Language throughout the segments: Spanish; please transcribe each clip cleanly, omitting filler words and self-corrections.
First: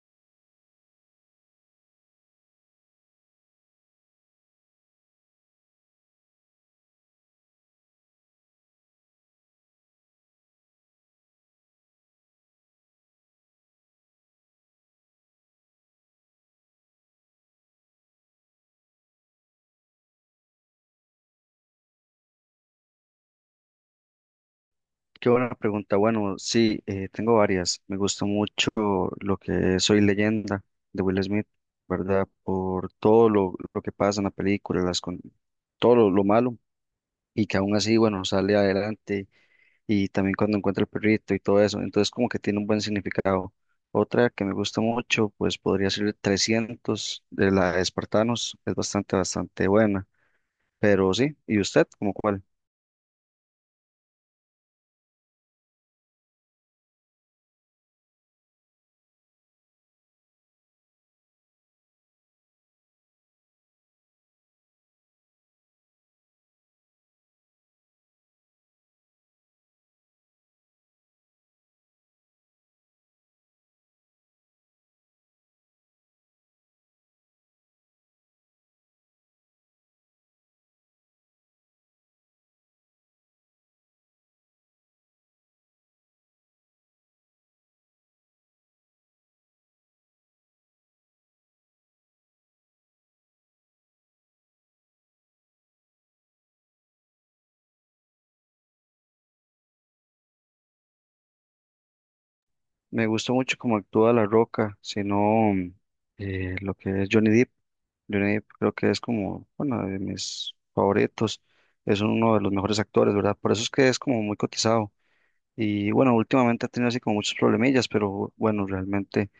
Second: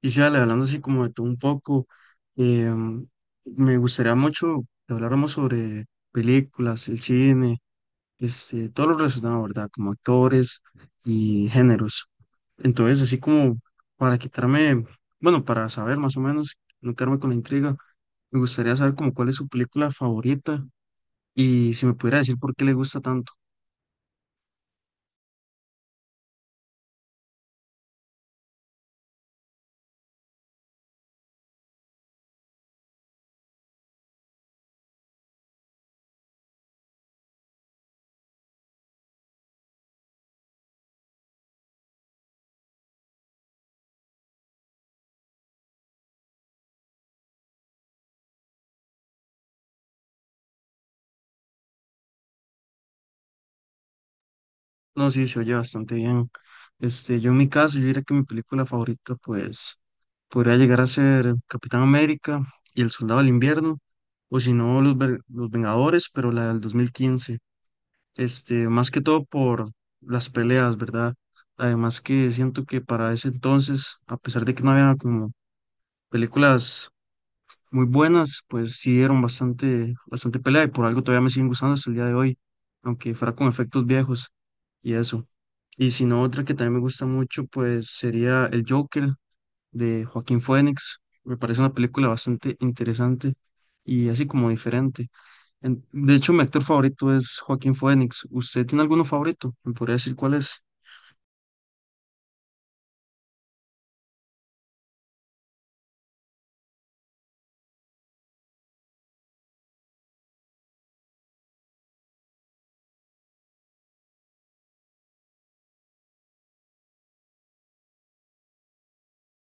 Y sí, Ale, hablando así como de todo un poco, em, me gustaría mucho que habláramos sobre películas, el cine, este, todo lo relacionado, ¿verdad? Como actores y géneros. Entonces, así como para quitarme, bueno, para saber más o menos, no quedarme con la intriga, me gustaría saber como cuál es su película favorita y si me pudiera decir por qué le gusta tanto. Qué buena pregunta. Bueno, sí, tengo varias. Me gusta mucho lo que es Soy Leyenda de Will Smith, ¿verdad? Por todo lo que pasa en la película, todo lo malo y que aún así, bueno, sale adelante y también cuando encuentra el perrito y todo eso. Entonces, como que tiene un buen significado. Otra que me gusta mucho, pues podría ser 300 de la de Espartanos. Es bastante buena. Pero sí, ¿y usted, como cuál? No, sí, se oye bastante bien. Este, yo en mi caso, yo diría que mi película favorita, pues, podría llegar a ser Capitán América y El Soldado del Invierno, o si no, Los Vengadores, pero la del 2015. Este, más que todo por las peleas, ¿verdad? Además que siento que para ese entonces, a pesar de que no había como películas muy buenas, pues sí dieron bastante, bastante pelea y por algo todavía me siguen gustando hasta el día de hoy, aunque fuera con efectos viejos y eso. Y si no, otra que también me gusta mucho, pues sería El Joker de Joaquín Phoenix. Me parece una película bastante interesante y así como diferente. De hecho, mi actor favorito es Joaquín Phoenix. ¿Usted tiene alguno favorito? ¿Me podría decir cuál es? Me gusta mucho cómo actúa La Roca, sino lo que es Johnny Depp. Johnny Depp creo que es como bueno de mis favoritos. Es uno de los mejores actores, ¿verdad? Por eso es que es como muy cotizado. Y bueno, últimamente ha tenido así como muchos problemillas, pero bueno, realmente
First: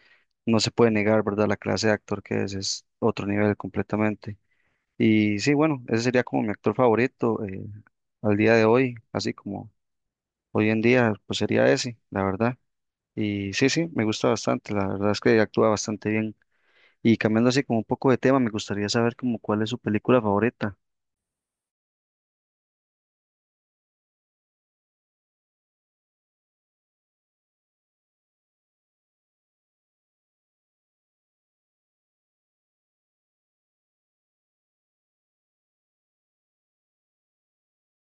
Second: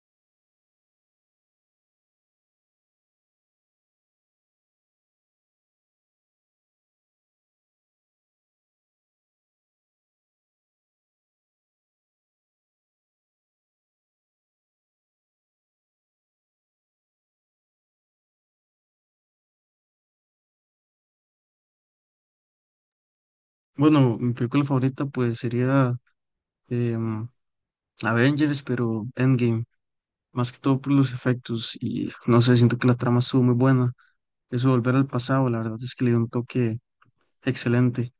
no se puede negar, ¿verdad? La clase de actor que es otro nivel completamente. Y sí, bueno, ese sería como mi actor favorito al día de hoy, así como hoy en día, pues sería ese, la verdad. Y sí, sí, me gusta bastante, la verdad es que actúa bastante bien. Y cambiando así como un poco de tema, me gustaría saber como cuál es su película favorita. Bueno, mi película favorita pues sería em, Avengers, pero Endgame. Más que todo por los efectos y no sé, siento que la trama estuvo muy buena. Eso de volver al pasado, la verdad es que le dio un toque excelente.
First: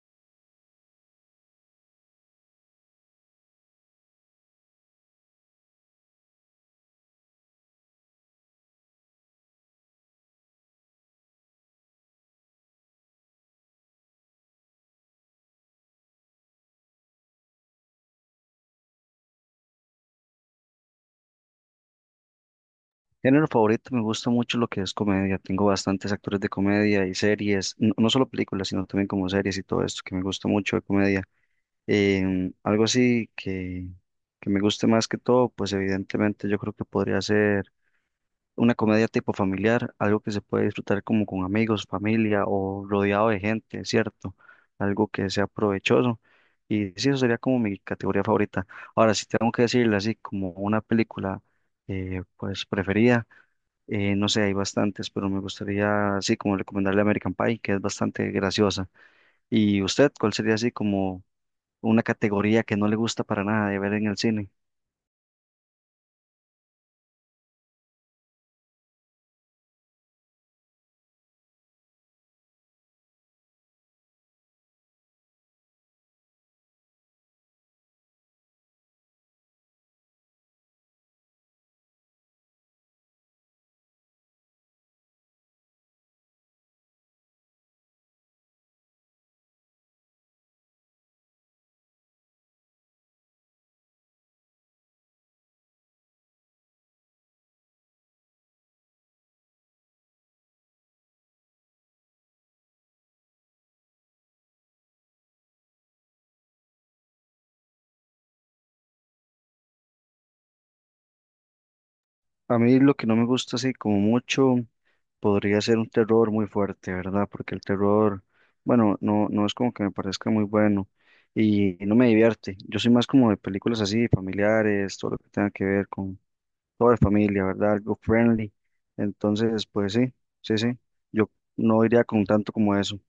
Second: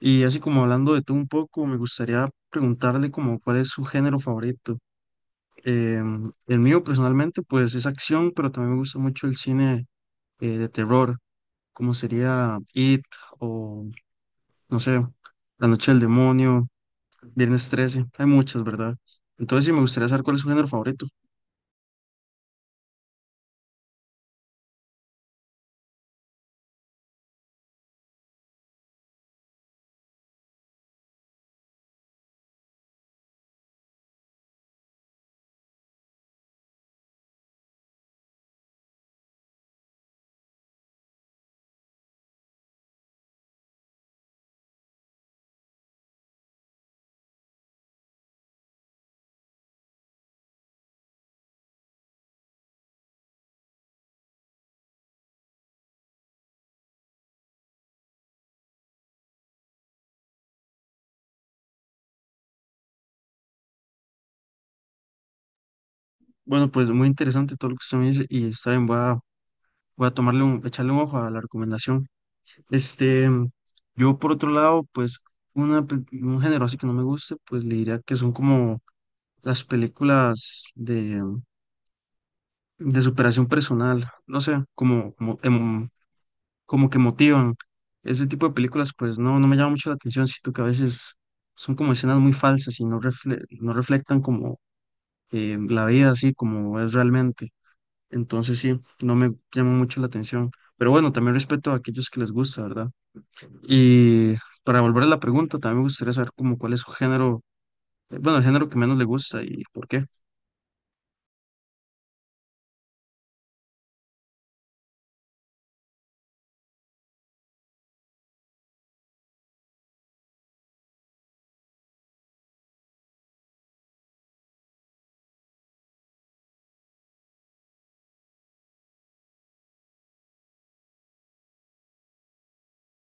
Y así como hablando de tú un poco, me gustaría preguntarle como cuál es su género favorito. Em, el mío personalmente pues es acción, pero también me gusta mucho el cine de terror, como sería It o no sé, La Noche del Demonio, Viernes 13 hay muchas, ¿verdad? Entonces sí me gustaría saber cuál es su género favorito. Género favorito, me gusta mucho lo que es comedia. Tengo bastantes actores de comedia y series, no, no solo películas, sino también como series y todo esto, que me gusta mucho de comedia. Algo así que me guste más que todo, pues evidentemente yo creo que podría ser una comedia tipo familiar, algo que se puede disfrutar como con amigos, familia o rodeado de gente, ¿cierto? Algo que sea provechoso. Y sí, eso sería como mi categoría favorita. Ahora, si tengo que decirle así como una película pues preferida, no sé, hay bastantes, pero me gustaría así como recomendarle American Pie, que es bastante graciosa. ¿Y usted, cuál sería así como una categoría que no le gusta para nada de ver en el cine? Bueno, pues muy interesante todo lo que usted me dice y está bien, voy a tomarle echarle un ojo a la recomendación. Este, yo por otro lado, pues un género así que no me guste, pues le diría que son como las películas de superación personal, no sé, como que motivan. Ese tipo de películas, pues no, no me llama mucho la atención, siento que a veces son como escenas muy falsas y no, no reflectan como la vida así como es realmente. Entonces sí, no me llama mucho la atención. Pero bueno, también respeto a aquellos que les gusta, ¿verdad? Y para volver a la pregunta, también me gustaría saber como cuál es su género, bueno, el género que menos le gusta y por qué. A mí lo que no me gusta así como mucho podría ser un terror muy fuerte, ¿verdad? Porque el terror, bueno, no, no es como que me parezca muy bueno y no me divierte. Yo soy más como de películas así, familiares, todo lo que tenga que ver con toda la familia, ¿verdad? Algo friendly. Entonces, pues sí, sí, sí. Yo no iría con tanto como eso.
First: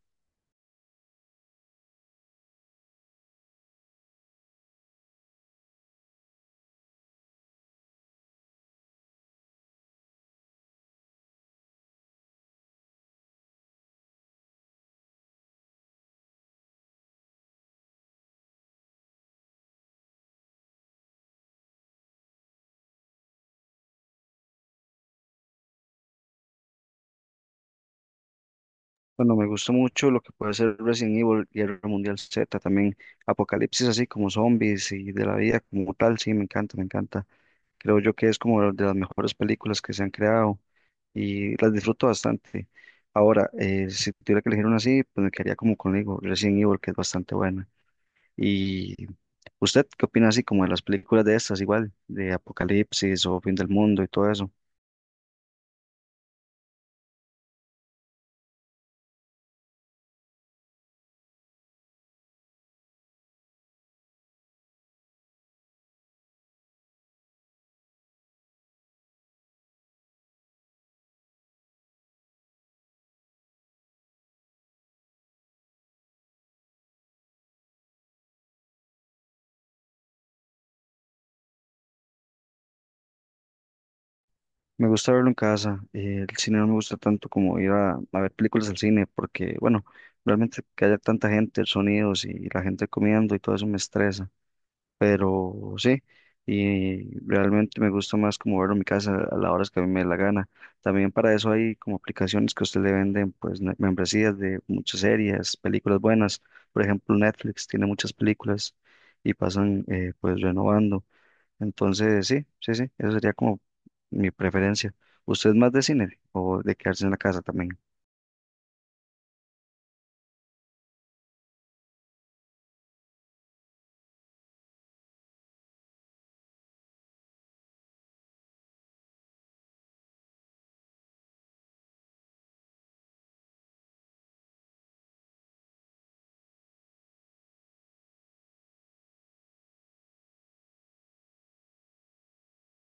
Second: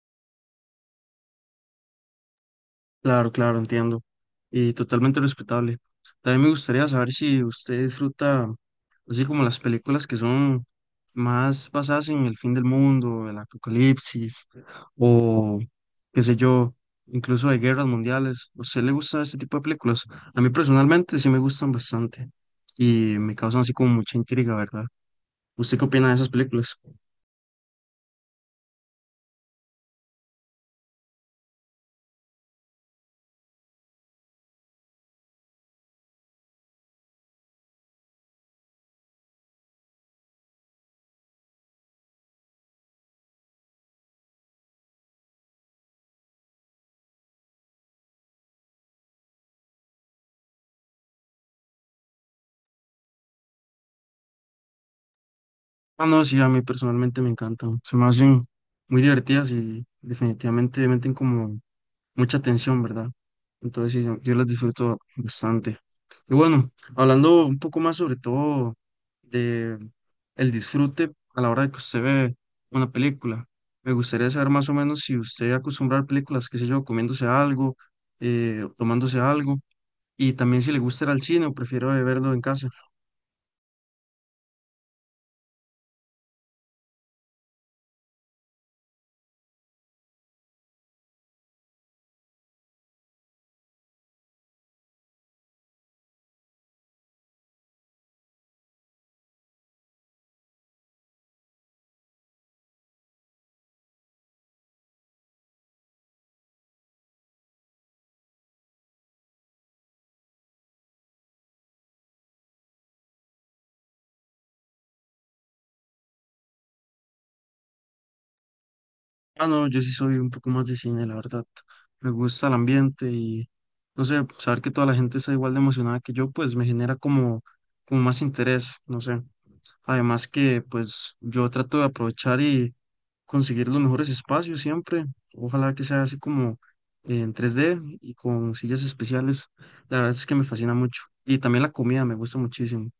Claro, claro, entiendo. Y totalmente respetable. También me gustaría saber si usted disfruta, así como las películas que son más basadas en el fin del mundo, el apocalipsis, o qué sé yo, incluso de guerras mundiales. ¿A usted le gusta ese tipo de películas? A mí personalmente sí me gustan bastante y me causan así como mucha intriga, ¿verdad? ¿Usted qué opina de esas películas? Bueno, me gusta mucho lo que puede ser Resident Evil, Guerra Mundial Z, también Apocalipsis así como zombies y de la vida como tal, sí, me encanta, me encanta. Creo yo que es como de las mejores películas que se han creado y las disfruto bastante. Ahora, si tuviera que elegir una así, pues me quedaría como conmigo, Resident Evil, que es bastante buena. ¿Y usted qué opina así como de las películas de estas, igual, de Apocalipsis o Fin del Mundo y todo eso? Ah, no, sí, a mí personalmente me encantan. Se me hacen muy divertidas y definitivamente meten como mucha tensión, ¿verdad? Entonces, sí, yo las disfruto bastante. Y bueno, hablando un poco más sobre todo de el disfrute a la hora de que usted ve una película, me gustaría saber más o menos si usted acostumbra a ver películas, qué sé yo, comiéndose algo, tomándose algo, y también si le gusta ir al cine o prefiere verlo en casa. Me gusta verlo en casa. El cine no me gusta tanto como ir a ver películas al cine, porque, bueno, realmente que haya tanta gente, sonidos y la gente comiendo y todo eso me estresa. Pero sí, y realmente me gusta más como verlo en mi casa a las horas que a mí me dé la gana. También para eso hay como aplicaciones que a usted le venden, membresías de muchas series, películas buenas. Por ejemplo, Netflix tiene muchas películas y pasan pues renovando. Entonces, sí, sí, sí, eso sería como mi preferencia. ¿Usted es más de cine o de quedarse en la casa también? Ah, no, yo sí soy un poco más de cine, la verdad. Me gusta el ambiente y, no sé, saber que toda la gente está igual de emocionada que yo, pues me genera como más interés, no sé. Además que, pues, yo trato de aprovechar y conseguir los mejores espacios siempre. Ojalá que sea así como en 3D y con sillas especiales. La verdad es que me fascina mucho. Y también la comida me gusta muchísimo.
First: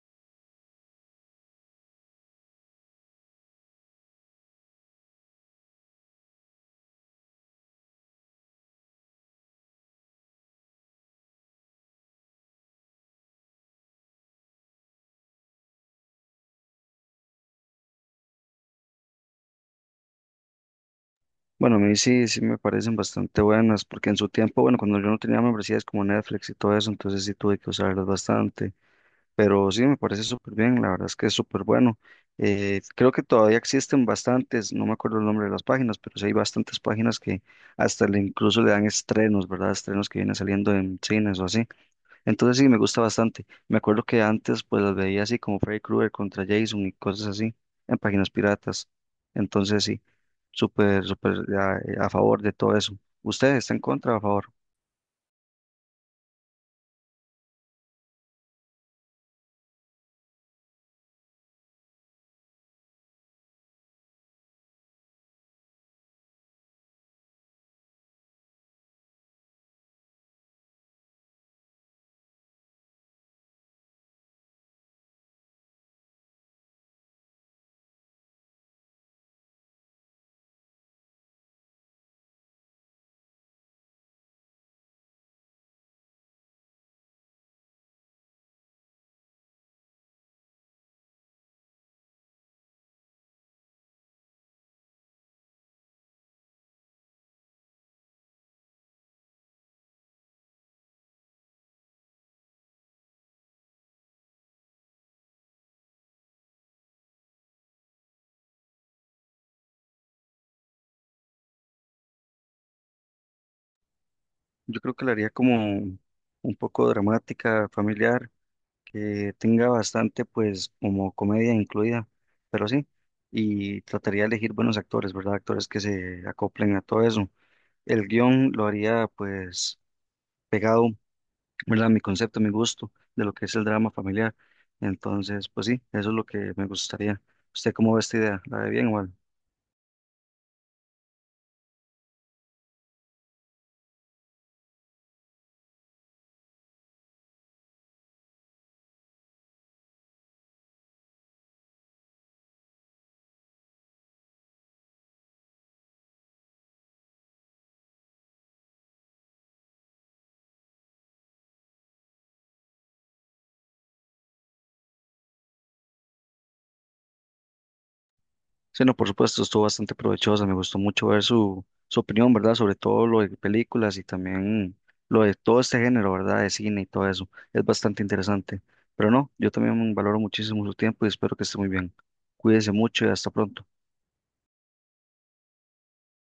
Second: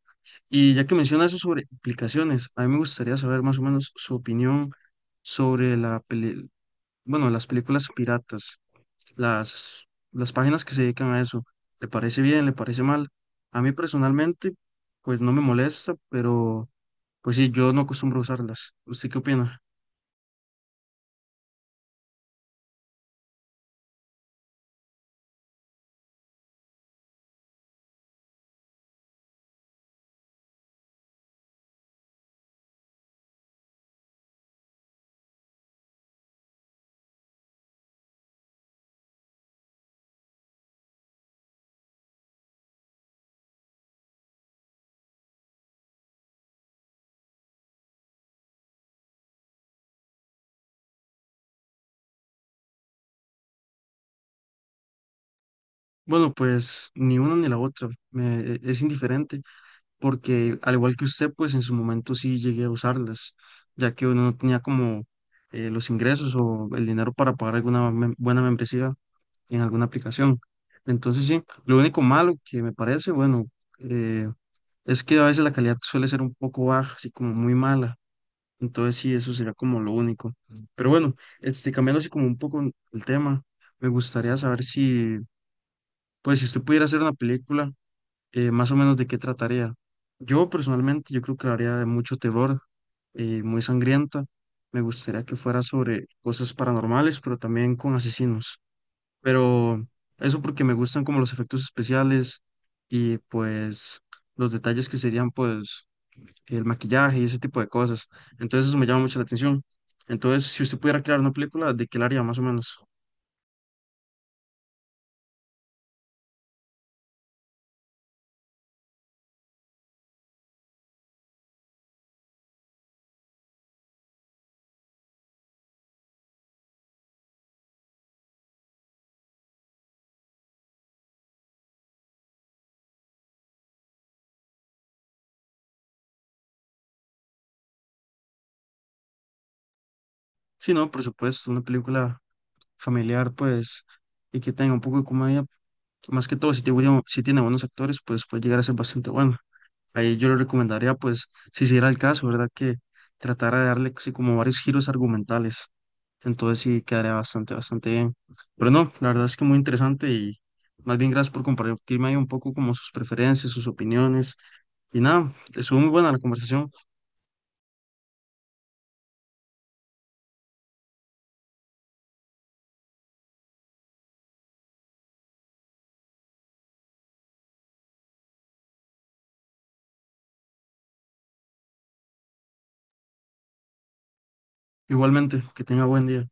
Y ya que menciona eso sobre aplicaciones, a mí me gustaría saber más o menos su opinión sobre bueno, las películas piratas, las, las páginas que se dedican a eso, ¿le parece bien, le parece mal? A mí personalmente, pues no me molesta, pero pues sí, yo no acostumbro a usarlas. ¿Usted qué opina? Bueno, a mí sí, sí me parecen bastante buenas, porque en su tiempo, bueno, cuando yo no tenía membresías como Netflix y todo eso, entonces sí tuve que usarlas bastante. Pero sí, me parece súper bien, la verdad es que es súper bueno. Creo que todavía existen bastantes, no me acuerdo el nombre de las páginas, pero sí hay bastantes páginas que hasta le incluso le dan estrenos, ¿verdad? Estrenos que vienen saliendo en cines o así. Entonces sí, me gusta bastante. Me acuerdo que antes pues las veía así como Freddy Krueger contra Jason y cosas así en páginas piratas. Entonces sí, súper, súper a favor de todo eso. ¿Usted está en contra o a favor? Bueno, pues ni una ni la otra, es indiferente, porque al igual que usted, pues en su momento sí llegué a usarlas, ya que uno no tenía como los ingresos o el dinero para pagar buena membresía en alguna aplicación. Entonces, sí, lo único malo que me parece, bueno, eh, es que a veces la calidad suele ser un poco baja, así como muy mala. Entonces, sí, eso sería como lo único. Pero bueno, este, cambiando así como un poco el tema, me gustaría saber si, pues, si usted pudiera hacer una película, más o menos de qué trataría. Yo personalmente, yo creo que la haría de mucho terror, muy sangrienta. Me gustaría que fuera sobre cosas paranormales, pero también con asesinos. Pero eso porque me gustan como los efectos especiales y pues los detalles que serían pues el maquillaje y ese tipo de cosas. Entonces eso me llama mucho la atención. Entonces, si usted pudiera crear una película, ¿de qué la haría más o menos? Yo creo que la haría como un poco dramática, familiar que tenga bastante, pues, como comedia incluida, pero sí, y trataría de elegir buenos actores, ¿verdad? Actores que se acoplen a todo eso. El guión lo haría, pues, pegado, ¿verdad? A mi concepto, a mi gusto de lo que es el drama familiar. Entonces, pues sí, eso es lo que me gustaría. ¿Usted cómo ve esta idea? ¿La ve bien o mal? Sí, no, por supuesto, una película familiar pues y que tenga un poco de comedia. Más que todo, si tiene, si tiene buenos actores, pues puede llegar a ser bastante bueno. Ahí yo le recomendaría, pues, si se diera el caso, ¿verdad? Que tratara de darle así como varios giros argumentales. Entonces sí quedaría bastante, bastante bien. Pero no, la verdad es que muy interesante y más bien gracias por compartirme ahí un poco como sus preferencias, sus opiniones. Y nada, estuvo muy buena la conversación. Sí, no, por supuesto, estuvo bastante provechosa. Me gustó mucho ver su opinión, ¿verdad? Sobre todo lo de películas y también lo de todo este género, ¿verdad? De cine y todo eso. Es bastante interesante. Pero no, yo también valoro muchísimo su tiempo y espero que esté muy bien. Cuídese mucho y hasta pronto. Igualmente, que tenga buen día.